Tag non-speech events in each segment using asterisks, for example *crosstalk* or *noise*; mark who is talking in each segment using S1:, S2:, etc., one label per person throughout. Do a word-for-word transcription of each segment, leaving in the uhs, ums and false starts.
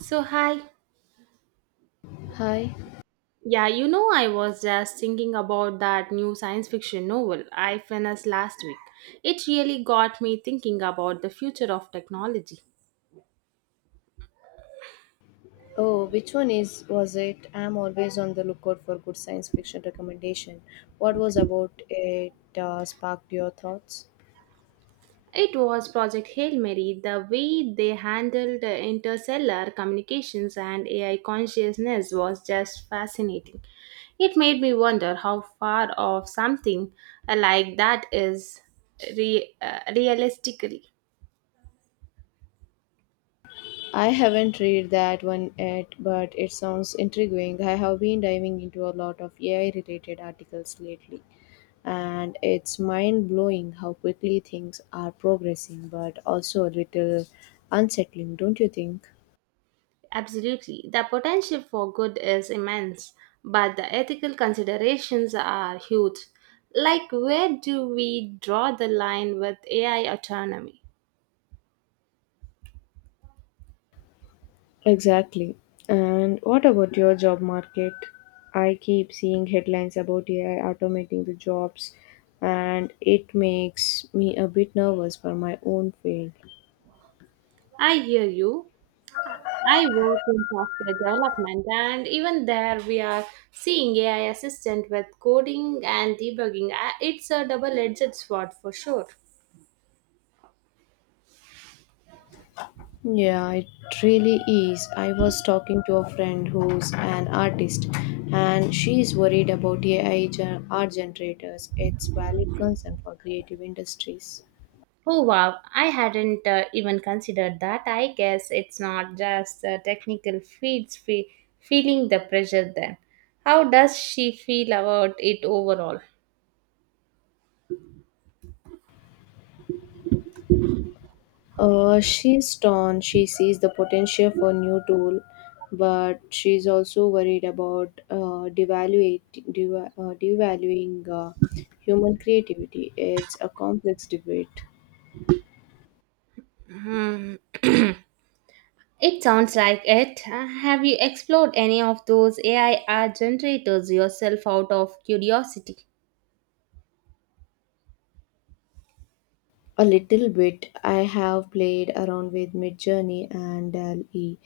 S1: So, hi.
S2: Hi.
S1: Yeah, you know, I was just thinking about that new science fiction novel I finished last week. It really got me thinking about the future of technology.
S2: Oh, which one is was it? I'm always on the lookout for good science fiction recommendation. What was about it uh, sparked your thoughts?
S1: It was Project Hail Mary. The way they handled the interstellar communications and A I consciousness was just fascinating. It made me wonder how far of something like that is re- uh, realistically.
S2: I haven't read that one yet, but it sounds intriguing. I have been diving into a lot of A I related articles lately, and it's mind blowing how quickly things are progressing, but also a little unsettling, don't you think?
S1: Absolutely. The potential for good is immense, but the ethical considerations are huge. Like, where do we draw the line with A I autonomy?
S2: Exactly. And what about your job market? I keep seeing headlines about A I automating the jobs, and it makes me a bit nervous for my own field.
S1: I hear you. I work in software development, and even there, we are seeing A I assistant with coding and debugging. Uh, It's a double edged sword for sure.
S2: Yeah, it really is. I was talking to a friend who's an artist, and she is worried about A I gen- art generators. It's valid concern for creative industries.
S1: Oh wow, I hadn't uh, even considered that. I guess it's not just the technical feats fe- feeling the pressure then. How does she feel about it overall?
S2: Uh, she's torn. She sees the potential for new tool, but she's also worried about uh, devaluate, deva- uh, devaluing uh, human creativity. It's a complex debate.
S1: Hmm. *clears throat* It sounds like it. Uh, Have you explored any of those A I art generators yourself out of curiosity?
S2: A little bit. I have played around with Midjourney and Dal E.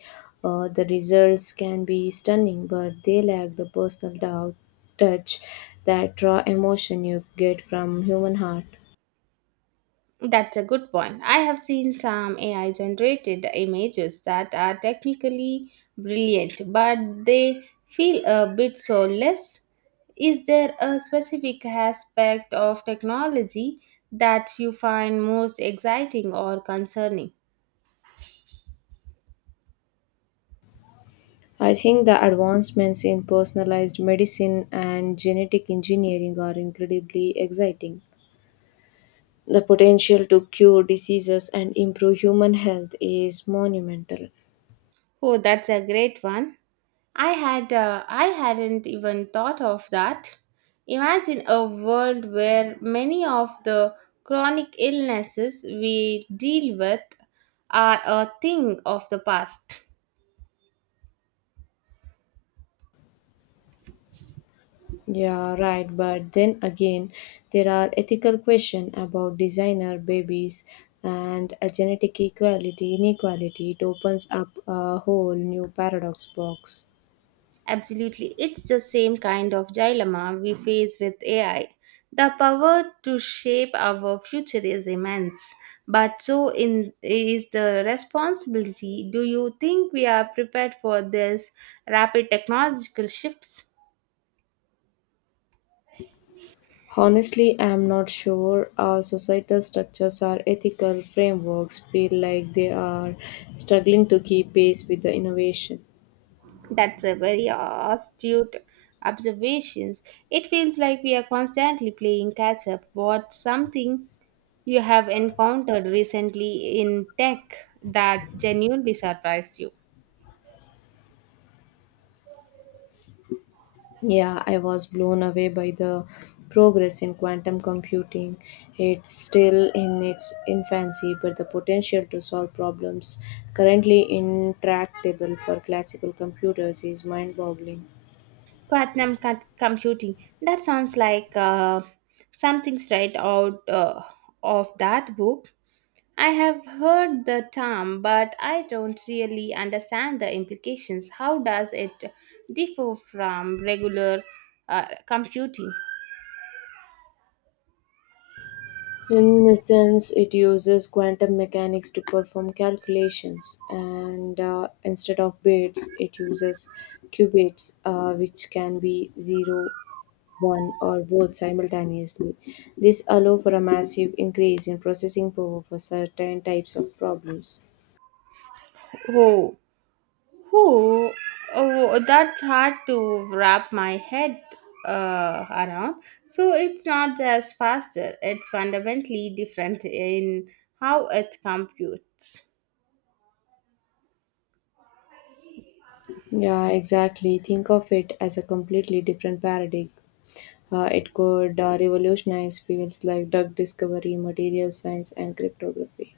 S2: Uh, the results can be stunning, but they lack the personal dou- touch, that raw emotion you get from human heart.
S1: That's a good point. I have seen some A I generated images that are technically brilliant, but they feel a bit soulless. Is there a specific aspect of technology that you find most exciting or concerning?
S2: I think the advancements in personalized medicine and genetic engineering are incredibly exciting. The potential to cure diseases and improve human health is monumental.
S1: Oh, that's a great one. I had uh, I hadn't even thought of that. Imagine a world where many of the chronic illnesses we deal with are a thing of the past.
S2: Yeah, right. But then again, there are ethical questions about designer babies and a genetic equality inequality. It opens up a whole new paradox box.
S1: Absolutely. It's the same kind of dilemma we face with A I. The power to shape our future is immense, but so in is the responsibility. Do you think we are prepared for this rapid technological shifts?
S2: Honestly, I'm not sure our societal structures or ethical frameworks feel like they are struggling to keep pace with the innovation.
S1: That's a very astute observation. It feels like we are constantly playing catch up. What's something you have encountered recently in tech that genuinely surprised you?
S2: Yeah, I was blown away by the progress in quantum computing. It's still in its infancy, but the potential to solve problems currently intractable for classical computers is mind boggling.
S1: Platinum co- computing. That sounds like uh, something straight out uh, of that book. I have heard the term, but I don't really understand the implications. How does it differ from regular uh, computing?
S2: In essence, it uses quantum mechanics to perform calculations, and uh, instead of bits, it uses qubits, uh, which can be zero, one, or both simultaneously. This allows for a massive increase in processing power for certain types of problems.
S1: Who? Who? Oh, that's hard to wrap my head uh, around. So it's not just faster, it's fundamentally different in how it computes.
S2: Yeah, exactly. Think of it as a completely different paradigm. Uh, it could uh, revolutionize fields like drug discovery, material science, and cryptography.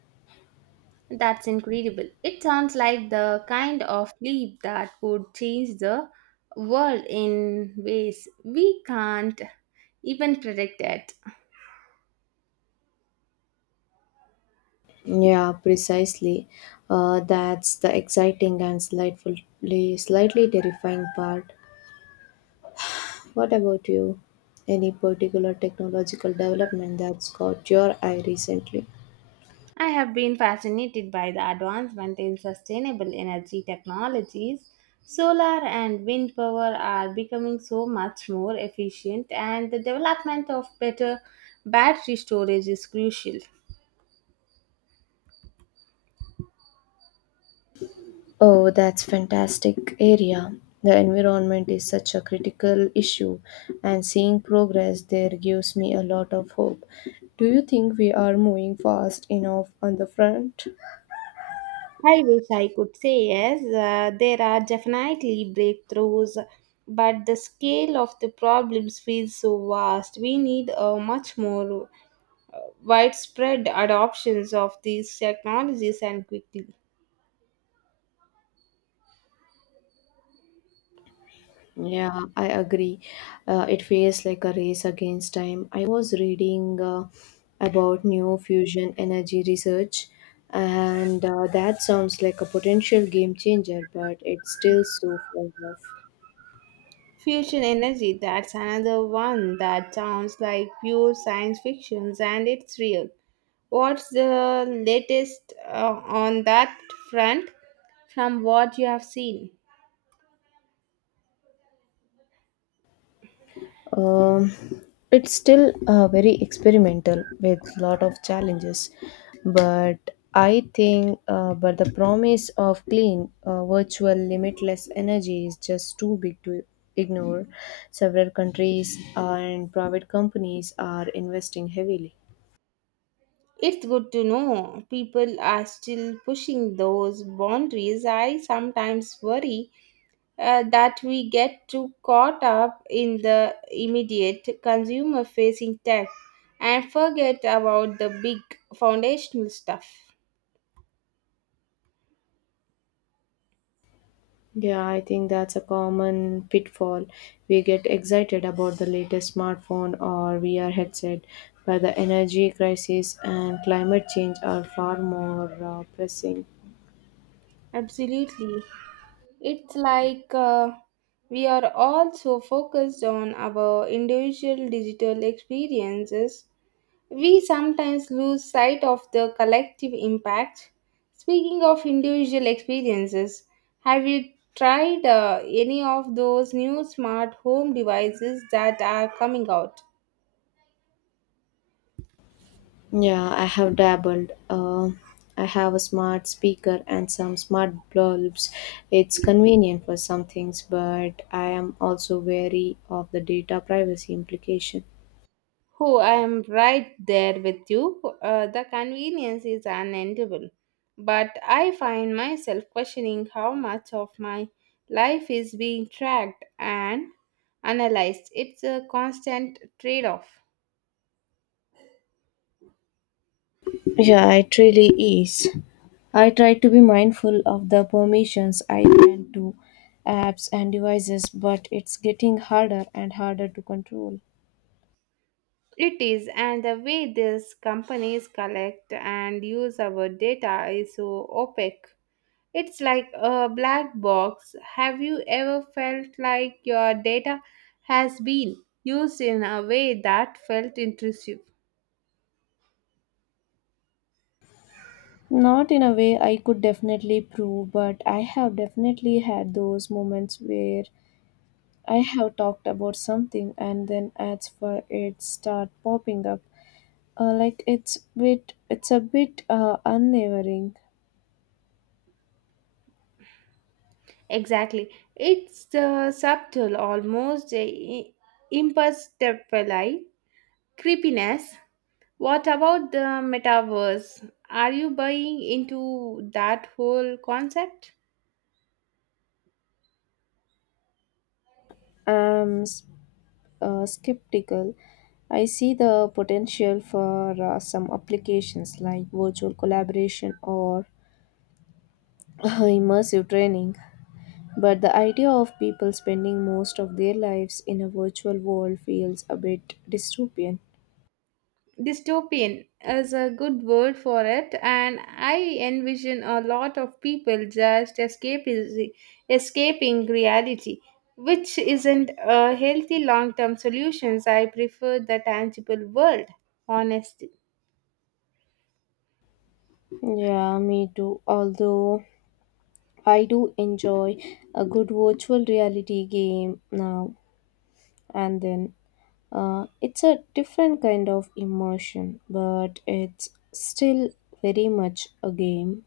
S1: That's incredible. It sounds like the kind of leap that would change the world in ways we can't even predict it.
S2: Yeah, precisely. Uh, that's the exciting and slightly, slightly terrifying part. What about you? Any particular technological development that's caught your eye recently?
S1: I have been fascinated by the advancement in sustainable energy technologies. Solar and wind power are becoming so much more efficient, and the development of better battery storage is crucial.
S2: Oh, that's fantastic area. The environment is such a critical issue, and seeing progress there gives me a lot of hope. Do you think we are moving fast enough on the front?
S1: I wish I could say yes. Uh, there are definitely breakthroughs, but the scale of the problems feels so vast. We need a much more uh, widespread adoptions of these technologies and quickly.
S2: Yeah, I agree. Uh, it feels like a race against time. I was reading uh, about new fusion energy research, and uh, that sounds like a potential game changer, but it's still so far off.
S1: Fusion energy, that's another one that sounds like pure science fiction and it's real. What's the latest uh, on that front from what you have seen?
S2: Um, it's still uh, very experimental with lot of challenges, but I think uh, but the promise of clean, uh, virtual, limitless energy is just too big to ignore. Several countries and private companies are investing heavily.
S1: It's good to know people are still pushing those boundaries. I sometimes worry uh, that we get too caught up in the immediate consumer facing tech and forget about the big foundational stuff.
S2: Yeah, I think that's a common pitfall. We get excited about the latest smartphone or V R headset, but the energy crisis and climate change are far more uh, pressing.
S1: Absolutely. It's like uh, we are all so focused on our individual digital experiences, we sometimes lose sight of the collective impact. Speaking of individual experiences, have you tried uh, any of those new smart home devices that are coming out?
S2: Yeah, I have dabbled. Uh, I have a smart speaker and some smart bulbs. It's convenient for some things, but I am also wary of the data privacy implication.
S1: Oh, I am right there with you. Uh, the convenience is unendable. But I find myself questioning how much of my life is being tracked and analyzed. It's a constant trade off.
S2: Yeah, it really is. I try to be mindful of the permissions I grant to apps and devices, but it's getting harder and harder to control.
S1: It is, and the way these companies collect and use our data is so opaque. It's like a black box. Have you ever felt like your data has been used in a way that felt intrusive?
S2: Not in a way I could definitely prove, but I have definitely had those moments where I have talked about something and then ads for it start popping up. Uh, like it's bit, it's a bit uh, unnerving.
S1: Exactly. It's the subtle, almost i- imperceptible creepiness. What about the metaverse? Are you buying into that whole concept?
S2: Um, uh, Skeptical, I see the potential for uh, some applications like virtual collaboration or *laughs* immersive training. But the idea of people spending most of their lives in a virtual world feels a bit dystopian.
S1: Dystopian is a good word for it, and I envision a lot of people just escaping, escaping reality, which isn't a healthy long term solution. I prefer the tangible world, honestly.
S2: Yeah, me too. Although I do enjoy a good virtual reality game now and then. Uh, it's a different kind of immersion, but it's still very much a game.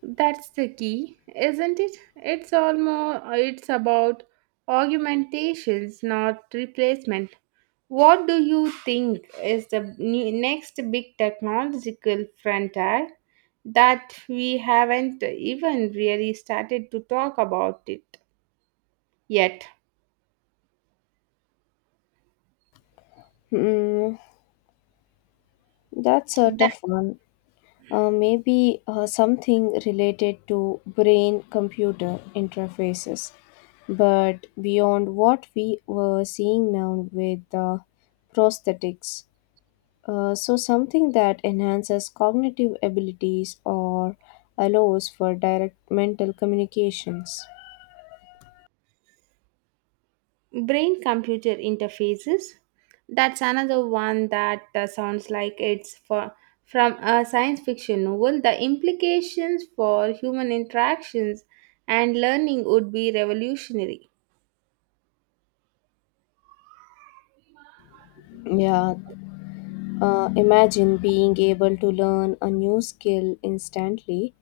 S1: That's the key, isn't it? It's almost it's about augmentations, not replacement. What do you think is the ne- next big technological frontier that we haven't even really started to talk about it yet?
S2: Mm, that's a tough one. Uh, maybe uh, something related to brain computer interfaces. But beyond what we were seeing now with uh, prosthetics, uh, so something that enhances cognitive abilities or allows for direct mental communications.
S1: Brain computer interfaces. That's another one that uh, sounds like it's for, from a science fiction novel. The implications for human interactions and learning would be revolutionary.
S2: Yeah, uh, imagine being able to learn a new skill instantly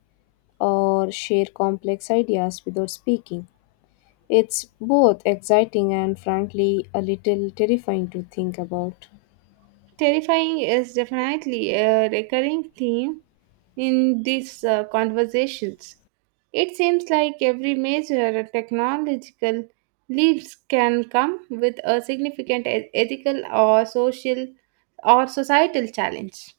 S2: or share complex ideas without speaking. It's both exciting and frankly a little terrifying to think about.
S1: Terrifying is definitely a recurring theme in these uh, conversations. It seems like every major technological leap can come with a significant e- ethical or social or societal challenge.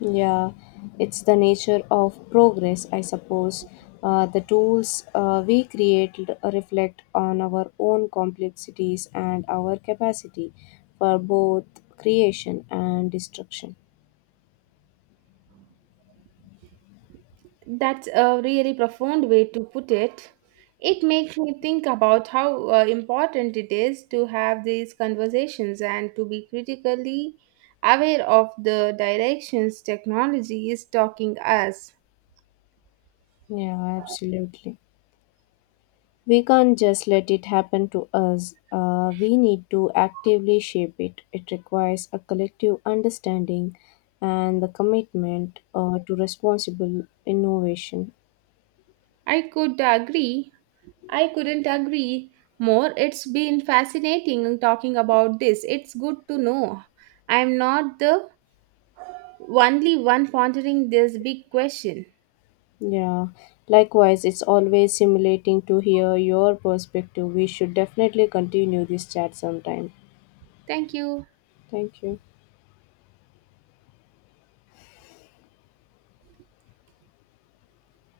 S2: Yeah, it's the nature of progress, I suppose. Uh, the tools uh, we create l- reflect on our own complexities and our capacity for both creation and destruction.
S1: That's a really profound way to put it. It makes me think about how uh, important it is to have these conversations and to be critically aware of the directions technology is talking us.
S2: Yeah, absolutely. We can't just let it happen to us. Uh, we need to actively shape it. It requires a collective understanding and the commitment uh, to responsible innovation.
S1: I could agree. I couldn't agree more. It's been fascinating talking about this. It's good to know I'm not the only one pondering this big question.
S2: Yeah, likewise, it's always stimulating to hear your perspective. We should definitely continue this chat sometime.
S1: Thank you.
S2: Thank you.